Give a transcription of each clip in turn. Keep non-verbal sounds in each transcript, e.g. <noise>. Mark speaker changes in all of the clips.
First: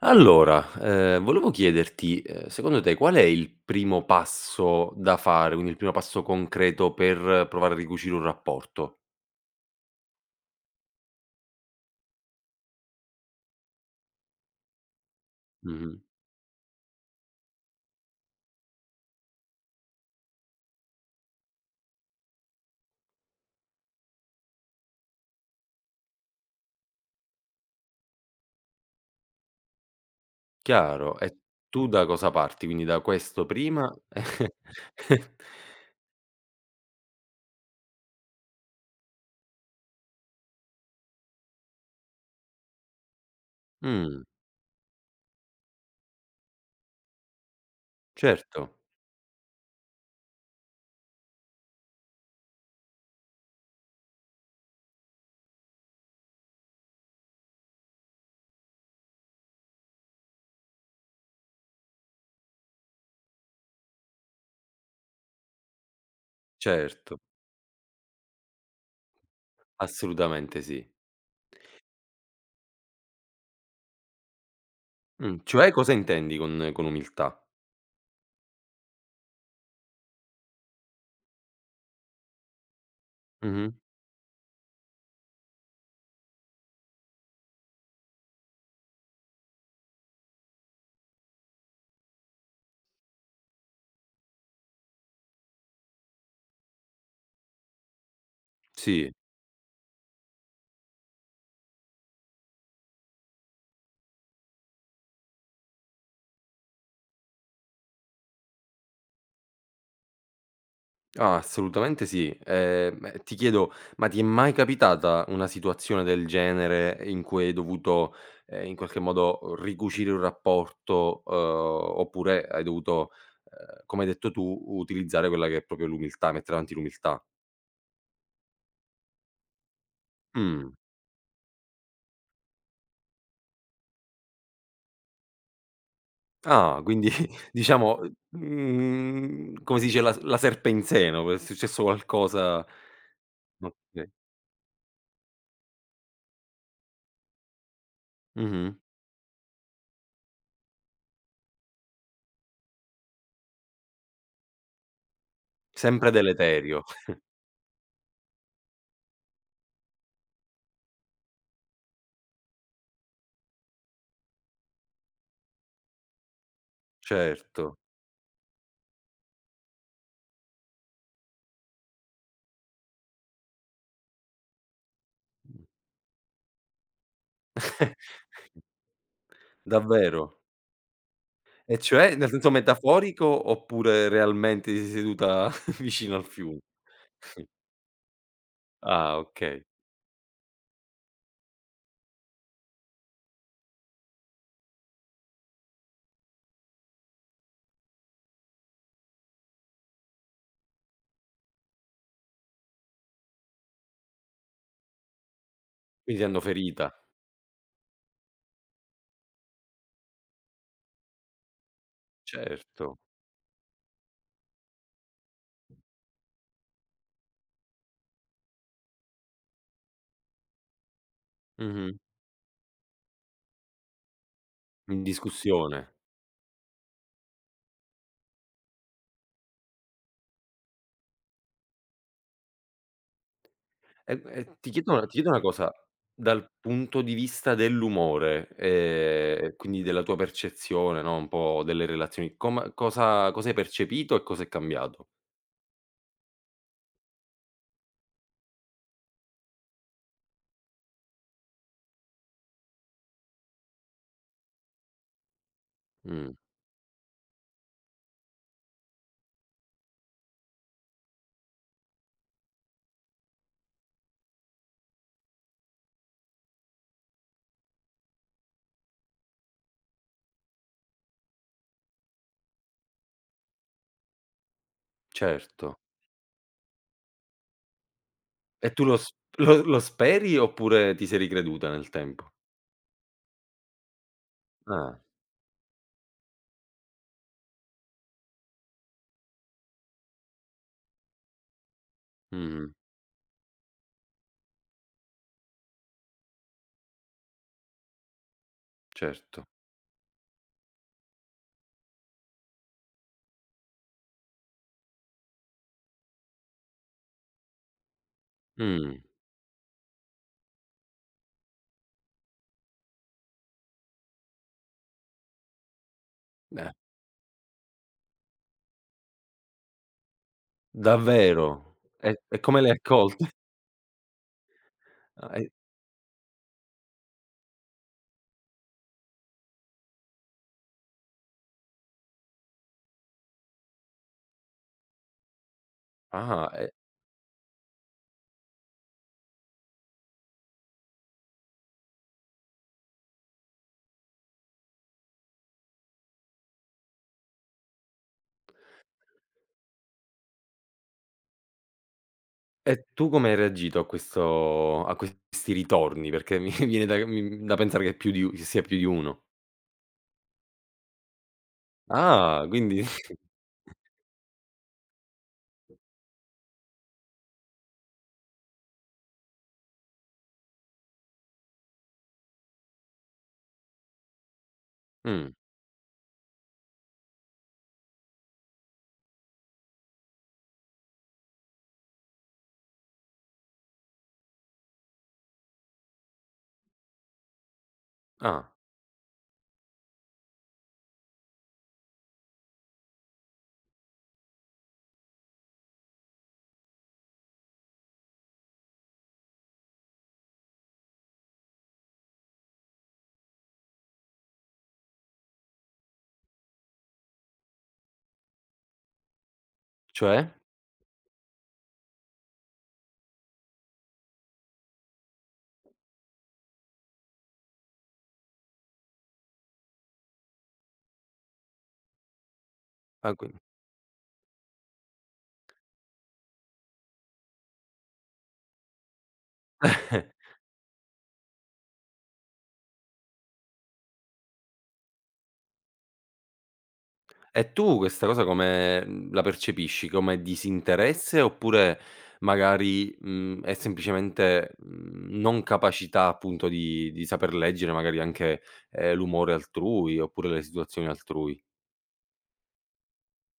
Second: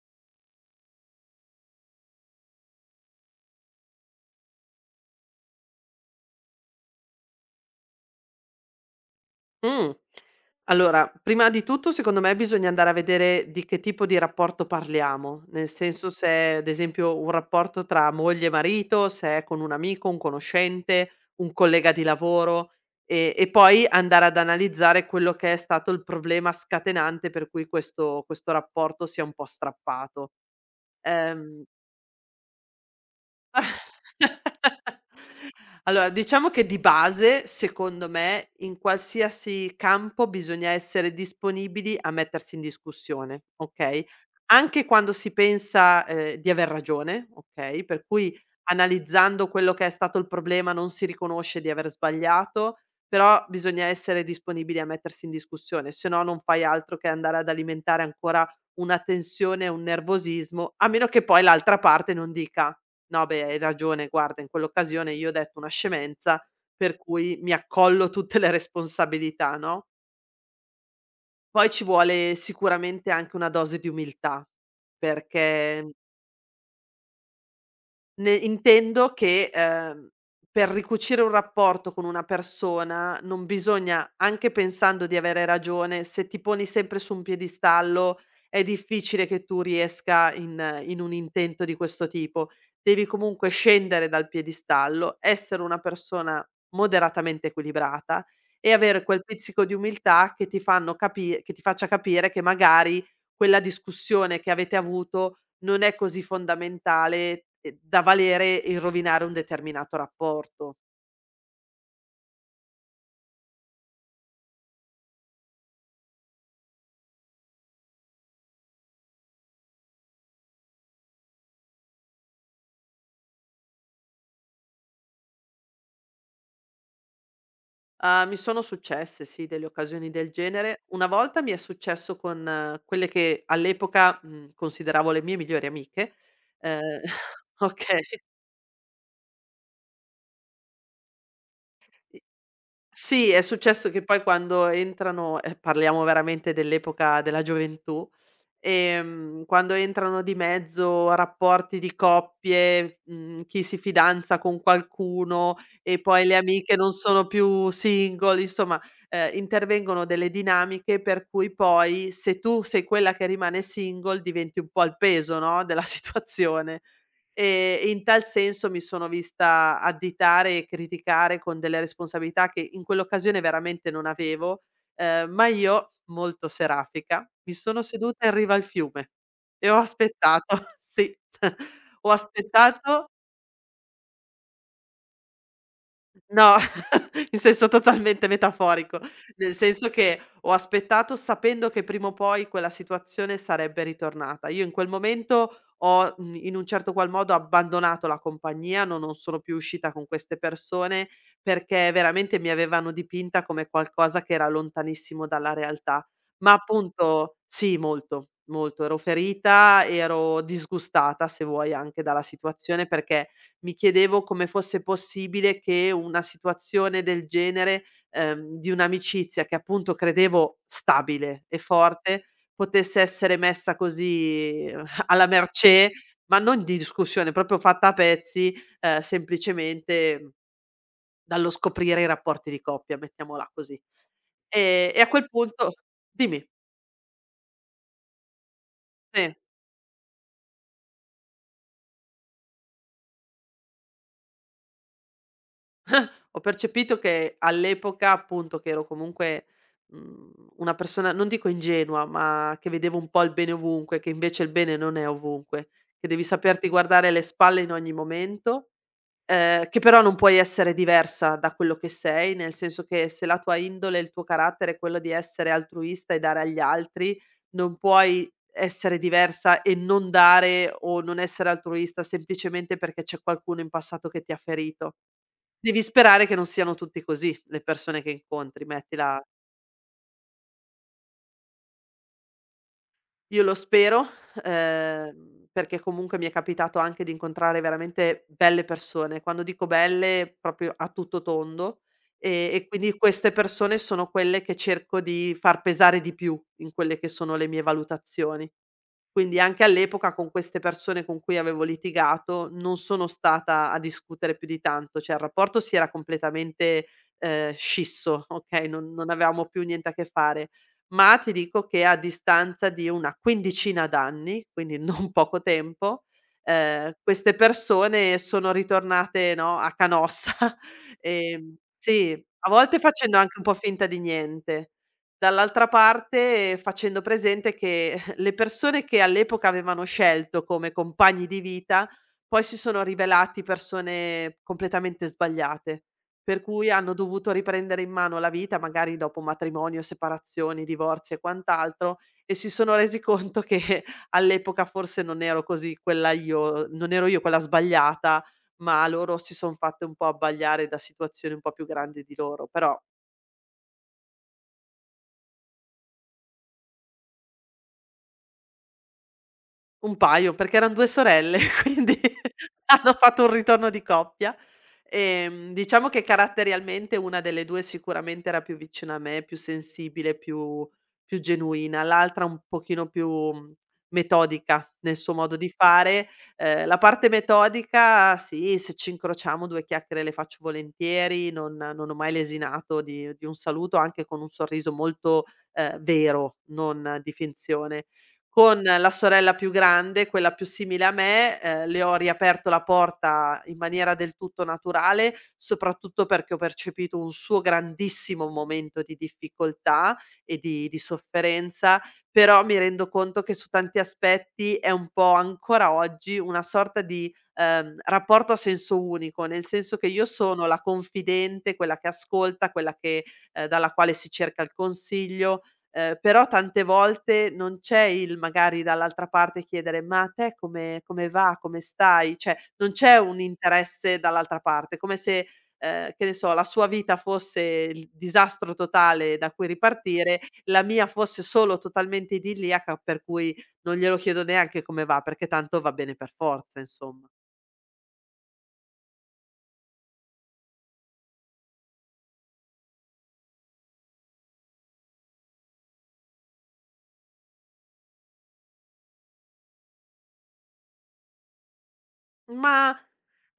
Speaker 1: Allora, volevo chiederti, secondo te qual è il primo passo da fare, quindi il primo passo concreto per provare a ricucire un rapporto?
Speaker 2: Mh. Allora, prima di tutto secondo me bisogna andare a vedere di che tipo di rapporto parliamo, nel
Speaker 1: Mh-mh.
Speaker 2: senso se è ad esempio un rapporto tra moglie e marito, se è con un amico, un conoscente, un collega di lavoro e poi andare ad analizzare quello che è stato il problema scatenante per cui questo rapporto si è un po' strappato.
Speaker 1: Chiaro. E
Speaker 2: Ehm
Speaker 1: tu da cosa parti? Quindi da questo prima
Speaker 2: <laughs>
Speaker 1: <laughs>
Speaker 2: Allora, diciamo che di base, secondo me, in qualsiasi campo bisogna essere disponibili a mettersi in discussione, okay,
Speaker 1: Mh,
Speaker 2: anche quando si pensa, di aver ragione, okay, per cui
Speaker 1: certo,
Speaker 2: analizzando quello che è stato il problema non si riconosce di aver sbagliato, però bisogna essere disponibili a mettersi in discussione, se no non fai altro che andare ad alimentare ancora una tensione e un nervosismo, a meno che poi l'altra parte non dica: "No beh, hai ragione, guarda in quell'occasione io ho detto una scemenza, per
Speaker 1: certo,
Speaker 2: cui mi accollo tutte le responsabilità", no,
Speaker 1: assolutamente sì.
Speaker 2: poi ci vuole sicuramente anche una dose di umiltà,
Speaker 1: Cioè
Speaker 2: perché
Speaker 1: cosa intendi con umiltà?
Speaker 2: ne intendo che, per ricucire un rapporto con una persona non
Speaker 1: Mh-mh.
Speaker 2: bisogna, anche pensando di avere ragione, se ti poni sempre su un piedistallo è difficile che tu riesca in un intento di questo tipo. Devi comunque scendere dal piedistallo, essere una persona moderatamente equilibrata e avere
Speaker 1: Sì.
Speaker 2: quel pizzico di umiltà che ti fanno capi che ti faccia capire che magari quella discussione che avete avuto non è così fondamentale, da valere il rovinare un determinato rapporto.
Speaker 1: Ah, assolutamente sì. E ti chiedo, ma ti è mai capitata una situazione del genere in cui hai dovuto, in qualche modo ricucire un rapporto, oppure hai dovuto, come hai detto tu, utilizzare quella che è proprio l'umiltà, mettere avanti l'umiltà?
Speaker 2: Ah, mi sono successe sì, delle occasioni del
Speaker 1: Mh.
Speaker 2: genere. Una volta mi è successo con quelle che all'epoca, mhmm, consideravo le mie migliori amiche,
Speaker 1: Ah,
Speaker 2: ehm
Speaker 1: quindi
Speaker 2: <laughs>
Speaker 1: <laughs> diciamo,
Speaker 2: okay.
Speaker 1: come si dice, la serpe in seno, è successo
Speaker 2: I
Speaker 1: qualcosa
Speaker 2: sì, è successo che
Speaker 1: okay.
Speaker 2: poi quando entrano, e parliamo veramente dell'epoca della gioventù.
Speaker 1: Mh-mh.
Speaker 2: Quando entrano di mezzo rapporti di coppie, mhmm, chi si fidanza con qualcuno e
Speaker 1: Sempre
Speaker 2: poi le amiche
Speaker 1: deleterio,
Speaker 2: non sono più single, insomma, intervengono delle dinamiche per cui poi se tu sei quella che rimane single diventi un po' il peso, no, della <laughs> situazione.
Speaker 1: certo.
Speaker 2: E in tal senso mi sono vista additare e criticare con delle responsabilità che in quell'occasione veramente non avevo. Ma io, molto serafica, mi sono seduta in riva al fiume e ho
Speaker 1: Davvero?
Speaker 2: aspettato, <laughs> sì, <laughs>
Speaker 1: E
Speaker 2: ho
Speaker 1: cioè? Nel senso
Speaker 2: aspettato.
Speaker 1: metaforico oppure realmente si è seduta <laughs> vicino al
Speaker 2: No,
Speaker 1: fiume?
Speaker 2: <laughs> in senso totalmente metaforico,
Speaker 1: Ah,
Speaker 2: nel
Speaker 1: okay.
Speaker 2: senso che ho aspettato sapendo che prima o poi quella situazione sarebbe ritornata. Io in quel momento ho, mhmm, in un certo qual modo abbandonato la compagnia, no, non sono più uscita con queste persone, perché veramente mi avevano dipinta come qualcosa che era lontanissimo dalla realtà.
Speaker 1: Quindi ti hanno
Speaker 2: Ma
Speaker 1: ferita.
Speaker 2: appunto sì, molto, molto. Ero ferita, ero disgustata, se vuoi, anche dalla situazione
Speaker 1: Certo.
Speaker 2: perché mi chiedevo come fosse possibile che una situazione del genere, di un'amicizia che appunto credevo stabile e
Speaker 1: Mh-mh.
Speaker 2: forte, potesse essere messa così
Speaker 1: In
Speaker 2: <laughs> alla mercé,
Speaker 1: discussione.
Speaker 2: ma non di discussione, proprio fatta a pezzi, semplicemente dallo scoprire i rapporti di coppia, mettiamola così.
Speaker 1: E
Speaker 2: E a
Speaker 1: ti
Speaker 2: quel
Speaker 1: chiedo una cosa,
Speaker 2: punto dimmi,
Speaker 1: dal punto di vista dell'umore,
Speaker 2: sì.
Speaker 1: quindi della tua percezione, no, un po' delle relazioni, com cosa cosa hai percepito e cosa è cambiato?
Speaker 2: Ho percepito che all'epoca, appunto, che ero comunque, mhmm, una persona non dico ingenua, ma che vedevo un po' il bene ovunque, che invece il bene non è ovunque, che devi
Speaker 1: Mh,
Speaker 2: saperti guardare le spalle in ogni momento, che però non puoi essere diversa da quello che sei, nel senso che se la tua indole, il tuo carattere è quello di essere altruista e dare agli altri, non puoi essere diversa e non dare o non essere altruista semplicemente perché c'è qualcuno in passato che ti ha ferito.
Speaker 1: certo.
Speaker 2: Devi sperare che non siano tutti così, le persone che incontri,
Speaker 1: E tu
Speaker 2: mettila.
Speaker 1: lo lo speri oppure ti sei ricreduta nel tempo?
Speaker 2: Io lo spero,
Speaker 1: Ah.
Speaker 2: perché comunque mi è capitato anche di incontrare veramente belle persone. Quando dico belle, proprio a tutto tondo,
Speaker 1: Mh-mh.
Speaker 2: e quindi queste persone sono quelle che cerco di far pesare di più in quelle che sono le mie valutazioni. Quindi
Speaker 1: Certo.
Speaker 2: anche all'epoca con queste persone con cui avevo litigato non sono stata a discutere più di tanto, cioè il rapporto si era completamente, scisso, okay, non
Speaker 1: Mh.
Speaker 2: non avevamo più niente a che fare. Ma ti dico che a distanza di una quindicina d'anni, quindi <laughs> non poco tempo,
Speaker 1: Eh,
Speaker 2: queste persone sono ritornate, no, a Canossa, <laughs> ehm
Speaker 1: davvero?
Speaker 2: sì,
Speaker 1: E
Speaker 2: a
Speaker 1: come l'hai
Speaker 2: volte facendo
Speaker 1: accolta?
Speaker 2: anche un po' finta di niente.
Speaker 1: Ah, e
Speaker 2: Dall'altra parte facendo presente che <laughs> le persone che all'epoca avevano scelto come compagni di vita, poi si sono rivelati persone completamente sbagliate,
Speaker 1: <laughs>
Speaker 2: per
Speaker 1: ah,
Speaker 2: cui hanno dovuto riprendere in mano la vita, magari dopo matrimonio, separazioni, divorzi e quant'altro, e si sono resi conto che <laughs> all'epoca forse non ero così quella io non ero io quella sbagliata, ma loro si son fatte un po' abbagliare da situazioni un po' più grandi di loro, però
Speaker 1: e tu come hai reagito a questo a questi ritorni? Perché mi <laughs> viene da mi da pensare che più di u ci sia più di uno.
Speaker 2: un paio, perché eran 2 sorelle, <laughs> quindi
Speaker 1: Ah, quindi
Speaker 2: hanno fatto
Speaker 1: <laughs>
Speaker 2: un ritorno di coppia. Diciamo che caratterialmente una delle 2 sicuramente era più vicina a me, più sensibile, più più genuina, l'altra un pochino più, mhmm, metodica nel suo
Speaker 1: mh,
Speaker 2: modo di fare. La parte metodica sì, se ci incrociamo 2 chiacchiere le faccio volentieri, non ho mai lesinato di un saluto, anche con un sorriso molto, vero, non di finzione.
Speaker 1: ah,
Speaker 2: Con la sorella più grande, quella più simile a me, le ho riaperto la porta in maniera del tutto naturale, soprattutto perché ho percepito un suo grandissimo momento di difficoltà e di sofferenza, però mi rendo conto che su tanti aspetti è un po' ancora oggi una sorta di, rapporto a senso unico, nel senso che io
Speaker 1: cioè?
Speaker 2: sono la confidente, quella che ascolta, quella che dalla quale si cerca il consiglio. Però tante volte non c'è il magari dall'altra parte chiedere: "Ma a te come come va? Come stai?" Cioè, non c'è
Speaker 1: Ah,
Speaker 2: un
Speaker 1: quin
Speaker 2: interesse dall'altra parte, come se, che ne so, la sua vita fosse il disastro totale da cui ripartire,
Speaker 1: <laughs>
Speaker 2: la mia fosse solo totalmente idilliaca, per cui non glielo chiedo neanche come va, perché tanto va bene per forza, insomma.
Speaker 1: E tu questa cosa come, la percepisci? Come disinteresse oppure magari, è semplicemente, non capacità appunto di saper leggere magari anche, l'umore altrui oppure le situazioni altrui?
Speaker 2: Ma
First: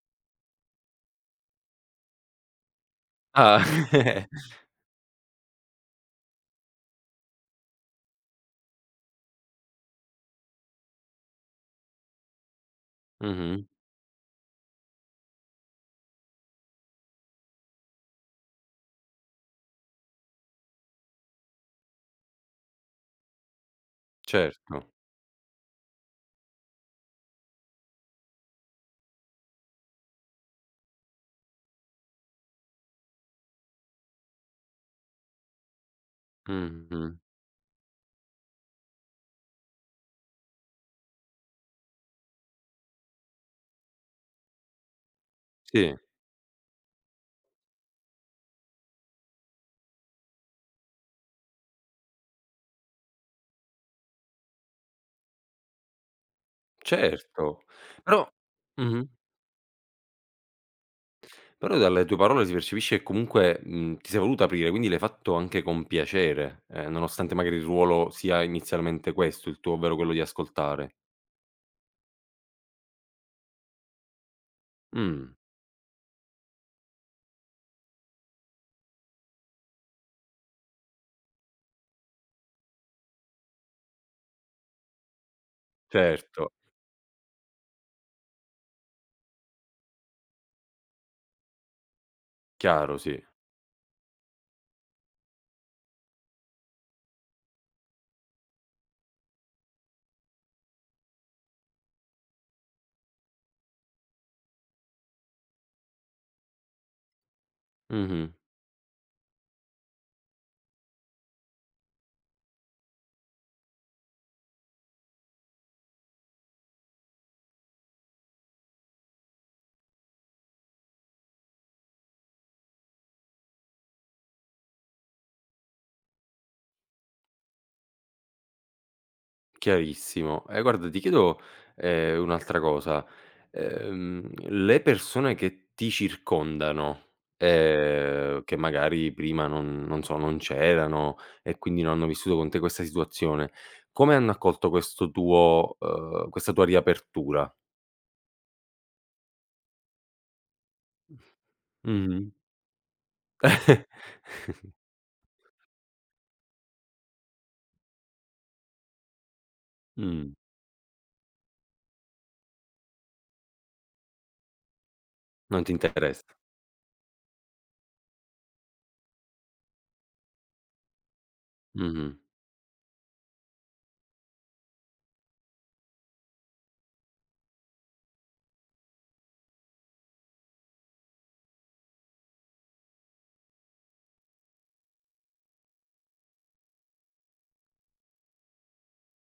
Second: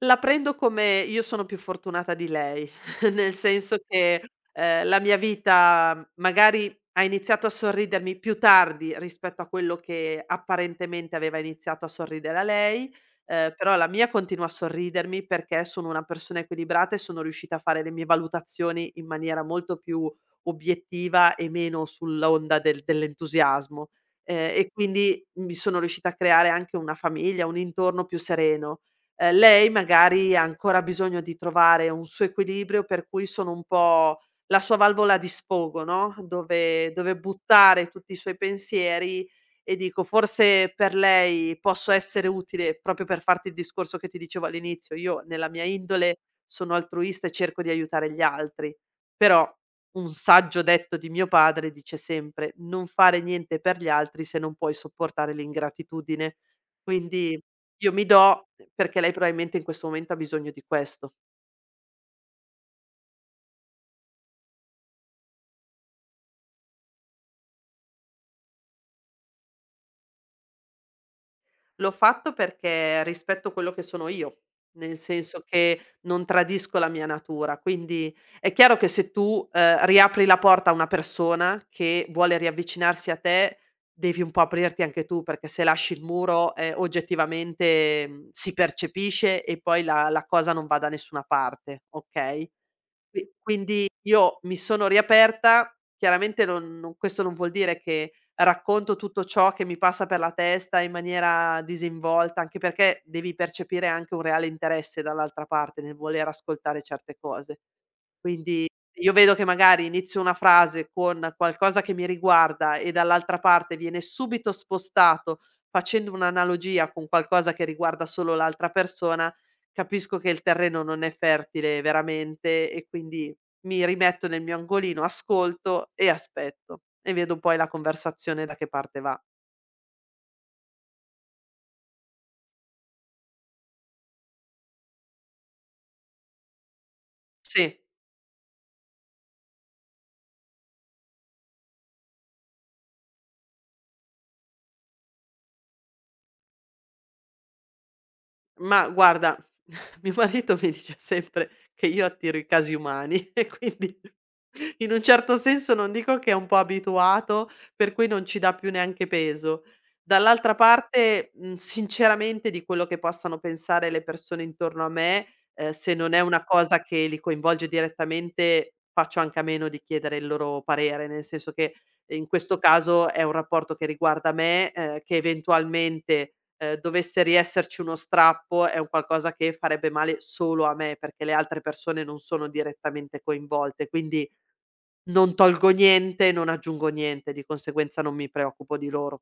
Speaker 2: la prendo come: io sono più fortunata di lei, <laughs> nel
Speaker 1: Ah,
Speaker 2: senso che,
Speaker 1: <laughs>
Speaker 2: la mia vita magari ha iniziato a sorridermi più tardi rispetto a quello che apparentemente aveva iniziato a sorridere a lei,
Speaker 1: mh-mh,
Speaker 2: però la mia continua a sorridermi perché sono una persona equilibrata e sono riuscita a fare le mie valutazioni in maniera molto più obiettiva e meno sull'onda dell'entusiasmo. E
Speaker 1: certo,
Speaker 2: quindi mi sono riuscita a creare anche una famiglia, un intorno più sereno. Lei magari ha ancora bisogno di trovare un suo equilibrio, per cui sono un po' la sua valvola di sfogo, no, dove
Speaker 1: mh-mh,
Speaker 2: dove buttare tutti i suoi pensieri, e dico forse per lei posso essere utile, proprio per farti il discorso che ti dicevo all'inizio: io nella mia
Speaker 1: sì,
Speaker 2: indole sono altruista e cerco di aiutare gli altri, però un saggio detto di mio padre dice sempre: "Non fare niente per gli altri se non puoi sopportare l'ingratitudine". Quindi
Speaker 1: certo,
Speaker 2: io mi
Speaker 1: però
Speaker 2: do, perché
Speaker 1: mh-mh.
Speaker 2: lei probabilmente in questo momento ha bisogno di questo.
Speaker 1: Però dalle tue parole si percepisce che comunque, ti sei voluta aprire, quindi l'hai fatto anche con piacere, nonostante magari il ruolo sia inizialmente questo il tuo, ovvero quello di ascoltare.
Speaker 2: L'ho fatto perché rispetto quello che sono io, nel
Speaker 1: Mh,
Speaker 2: senso che non tradisco la mia natura. Quindi è chiaro che se tu, riapri la porta a una persona che vuole riavvicinarsi a te, devi un po' aprirti anche tu, perché se lasci il
Speaker 1: certo,
Speaker 2: muro, oggettivamente, mhmm, si percepisce e poi la cosa non va da nessuna parte, okay?
Speaker 1: chiaro, sì.
Speaker 2: Qui quindi io mi sono riaperta, chiaramente non non questo non vuol dire che racconto tutto ciò che mi passa per la testa in maniera disinvolta, anche perché devi percepire anche un reale interesse dall'altra parte nel voler ascoltare certe cose.
Speaker 1: Mh-mh.
Speaker 2: Quindi io vedo che magari inizio una frase con qualcosa che mi riguarda e dall'altra parte viene subito spostato facendo un'analogia con qualcosa che riguarda solo l'altra persona. Capisco che il terreno non è fertile veramente e quindi mi rimetto nel mio angolino, ascolto e aspetto e vedo poi la conversazione da che parte va.
Speaker 1: Chiarissimo. E guarda, ti chiedo, un'altra cosa. Le persone che ti circondano,
Speaker 2: Sì.
Speaker 1: che magari prima non so, non c'erano e quindi non hanno vissuto con te questa situazione, come hanno accolto questo tuo questa tua riapertura?
Speaker 2: Ma guarda, <laughs> mio marito mi dice sempre che io
Speaker 1: Mh-mh.
Speaker 2: attiro i casi umani <laughs> e
Speaker 1: Mh. <laughs>
Speaker 2: quindi in un certo senso non dico che è, un po' abituato, per cui non ci dà più neanche peso. Dall'altra parte, mhmm, sinceramente di quello che possano pensare le persone intorno a me,
Speaker 1: Non ti
Speaker 2: se non è
Speaker 1: interessa.
Speaker 2: una cosa che li coinvolge direttamente, faccio anche a meno di chiedere il loro parere, nel senso che
Speaker 1: Mh-mh.
Speaker 2: in questo caso è un rapporto che riguarda me, che eventualmente, dovesse riesserci uno strappo, è un qualcosa che farebbe male solo a me, perché le altre persone non sono direttamente coinvolte, quindi non tolgo niente, non aggiungo niente, di conseguenza non mi preoccupo di loro.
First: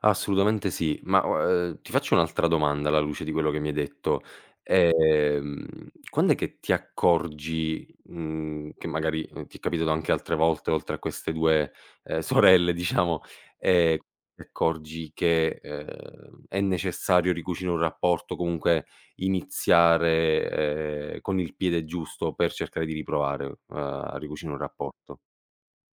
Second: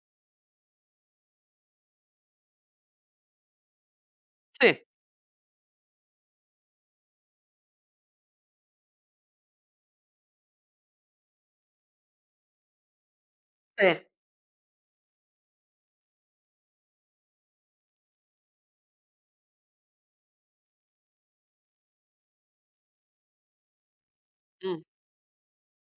Speaker 1: Assolutamente sì, ma, ti faccio un'altra domanda alla luce di quello che mi hai detto.
Speaker 2: Sì,
Speaker 1: Ehm, quand'è che ti accorgi, che magari, ti è capitato anche altre volte oltre a queste 2, ehm, <laughs> sorelle diciamo, ehm,
Speaker 2: sì,
Speaker 1: ti accorgi che, è necessario ricucire un rapporto, comunque iniziare, con il piede giusto per cercare di riprovare a ricucire un
Speaker 2: mh.
Speaker 1: rapporto?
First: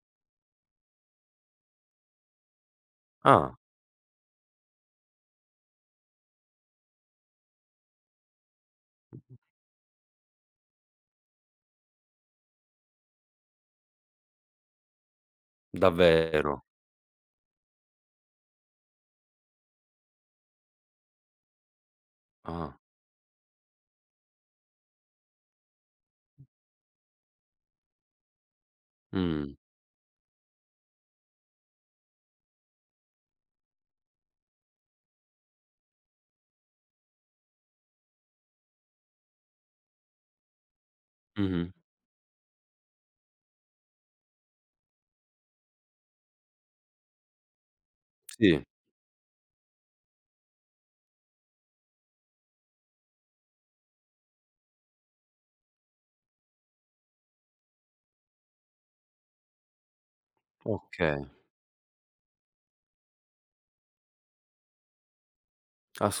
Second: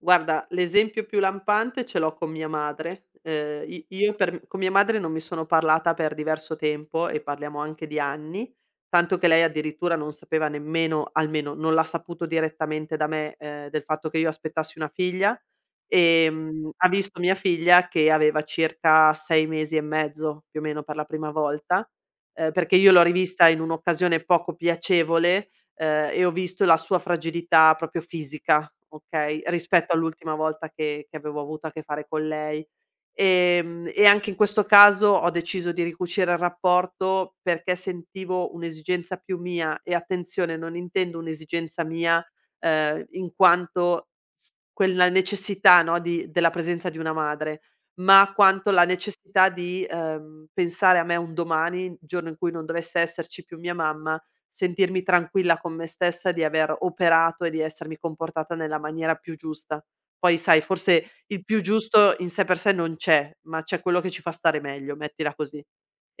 Speaker 2: Guarda, l'esempio più lampante ce l'ho con mia madre.
Speaker 1: Ah,
Speaker 2: I io per con mia madre non mi sono parlata per diverso tempo e parliamo anche di anni, tanto che lei addirittura non sapeva nemmeno almeno non l'ha saputo direttamente da me, del fatto che io aspettassi una figlia.
Speaker 1: davvero?
Speaker 2: Ha visto mia figlia che aveva circa 6 mesi e mezzo, più o meno, per la prima volta, perché
Speaker 1: Ah,
Speaker 2: io l'ho rivista in un'occasione poco piacevole, e ho visto la sua fragilità proprio fisica, okay,
Speaker 1: mh,
Speaker 2: rispetto all'ultima volta che avevo avuto a che fare con lei. E anche in questo caso ho deciso di ricucire il rapporto perché sentivo un'esigenza più mia e attenzione, non intendo
Speaker 1: mh-mh,
Speaker 2: un'esigenza mia, in quanto s quella necessità, no, di della presenza di una madre, ma
Speaker 1: sì.
Speaker 2: quanto la necessità di, pensare a me un domani, il giorno in cui non dovesse esserci più mia mamma, sentirmi tranquilla con me stessa di aver operato e di essermi comportata nella maniera più giusta. Poi sai, forse
Speaker 1: Okay,
Speaker 2: il più giusto in sé per sé non c'è, ma c'è quello che ci fa stare meglio, mettila così.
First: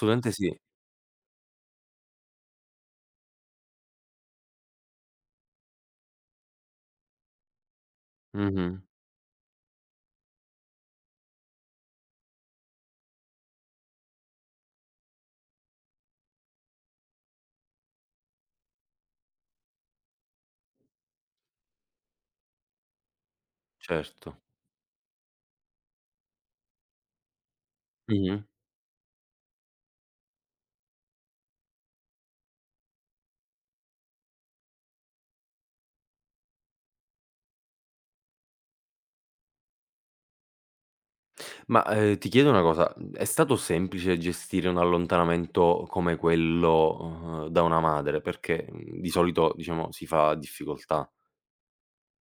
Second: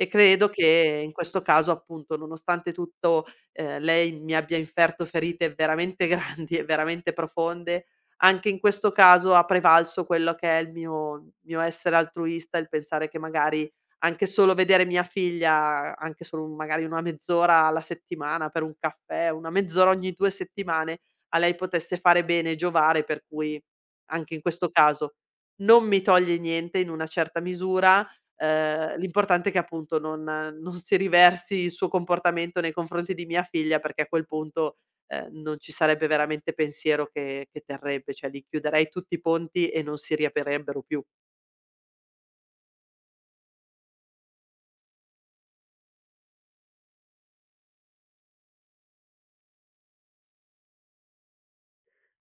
Speaker 2: E credo
Speaker 1: sì.
Speaker 2: che in questo caso, appunto, nonostante tutto, lei mi abbia inferto ferite veramente <laughs> grandi e veramente profonde, anche in
Speaker 1: Mh-mh.
Speaker 2: questo caso ha prevalso quello che è il mio essere altruista, il pensare che magari anche solo vedere mia figlia, anche solo magari una mezz'ora alla settimana per un caffè, una mezz'ora ogni 2 settimane, a lei potesse fare bene e giovare, per cui
Speaker 1: Certo.
Speaker 2: anche in questo caso non mi toglie niente in una certa misura,
Speaker 1: Mh-mh.
Speaker 2: l'importante è che appunto non si riversi il suo comportamento nei confronti di mia figlia, perché a quel punto, non ci sarebbe veramente pensiero che terrebbe, cioè li chiuderei tutti i ponti e non si riaprirebbero più.
Speaker 1: Ma, ti chiedo una cosa, è stato semplice gestire un allontanamento come quello, da una madre? Perché, di solito diciamo si fa a difficoltà.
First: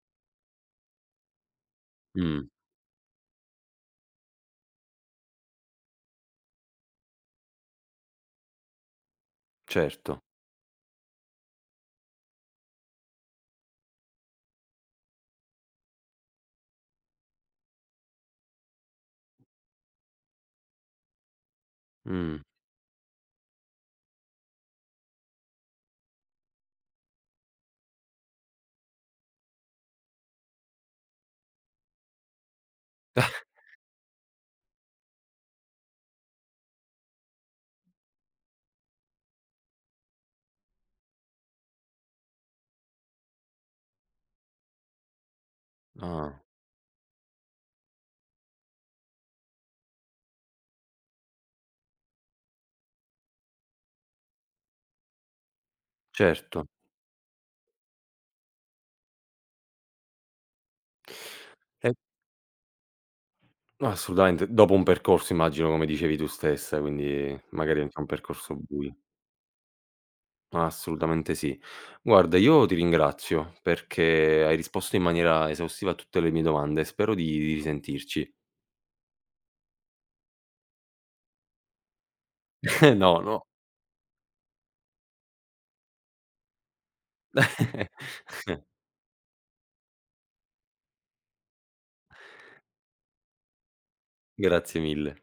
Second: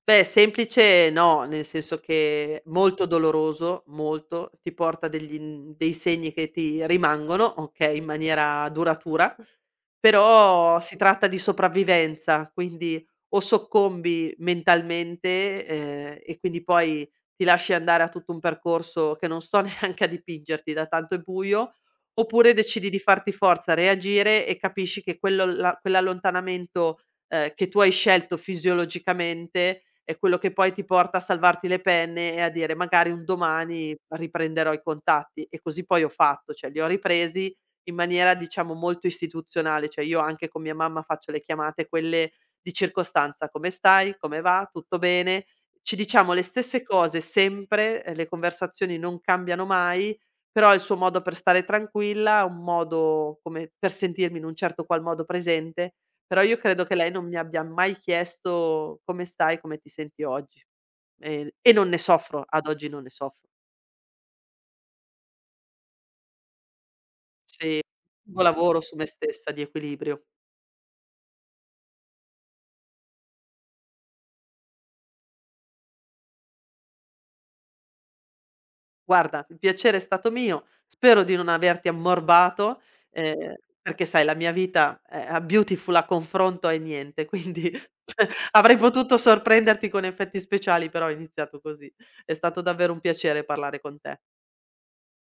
Speaker 2: Beh, semplice no, nel senso
Speaker 1: Mh,
Speaker 2: che molto doloroso, molto, ti porta degli in dei segni che ti rimangono, okay, in maniera duratura,
Speaker 1: certo.
Speaker 2: però si tratta di sopravvivenza, quindi o soccombi mentalmente, e quindi poi ti lasci andare a tutto un percorso che non sto <laughs> neanche a dipingerti, da tanto è buio,
Speaker 1: Mh.
Speaker 2: oppure decidi di farti forza, reagire e capisci che quello la quell'allontanamento, che tu hai scelto fisiologicamente, è quello che poi ti porta a salvarti le penne e a dire: "Magari un domani riprenderò i contatti" e così poi ho fatto, cioè li ho ripresi in maniera diciamo molto istituzionale, cioè io anche con mia mamma faccio le chiamate quelle di circostanza: "Come stai? Come va? Tutto bene?" Ci diciamo
Speaker 1: Ah,
Speaker 2: le stesse cose sempre, le conversazioni non cambiano mai, però il suo modo per stare tranquilla, un modo come per sentirmi in un certo qual modo presente, però io
Speaker 1: certo.
Speaker 2: credo che lei non mi abbia mai chiesto: "Come stai? Come ti senti oggi?" E non
Speaker 1: E
Speaker 2: ne soffro, ad oggi non ne soffro.
Speaker 1: assolutamente, dopo un percorso immagino come dicevi tu stessa, quindi
Speaker 2: Se
Speaker 1: magari
Speaker 2: io
Speaker 1: anche un
Speaker 2: <unintelligible>
Speaker 1: percorso
Speaker 2: lavoro
Speaker 1: buio.
Speaker 2: su me stessa di equilibrio.
Speaker 1: Assolutamente sì. Guarda, io ti ringrazio perché hai risposto in maniera esaustiva a tutte le mie domande. Spero di risentirci.
Speaker 2: Guarda, il piacere è stato mio, spero di non averti ammorbato,
Speaker 1: <laughs> No, no.
Speaker 2: ehm, perché sai la mia vita è a Beautiful a confronto è niente, <laughs> quindi
Speaker 1: <laughs>
Speaker 2: avrei potuto sorprenderti con effetti speciali, però ho iniziato così. È stato davvero un piacere parlare con te.
Speaker 1: Grazie mille.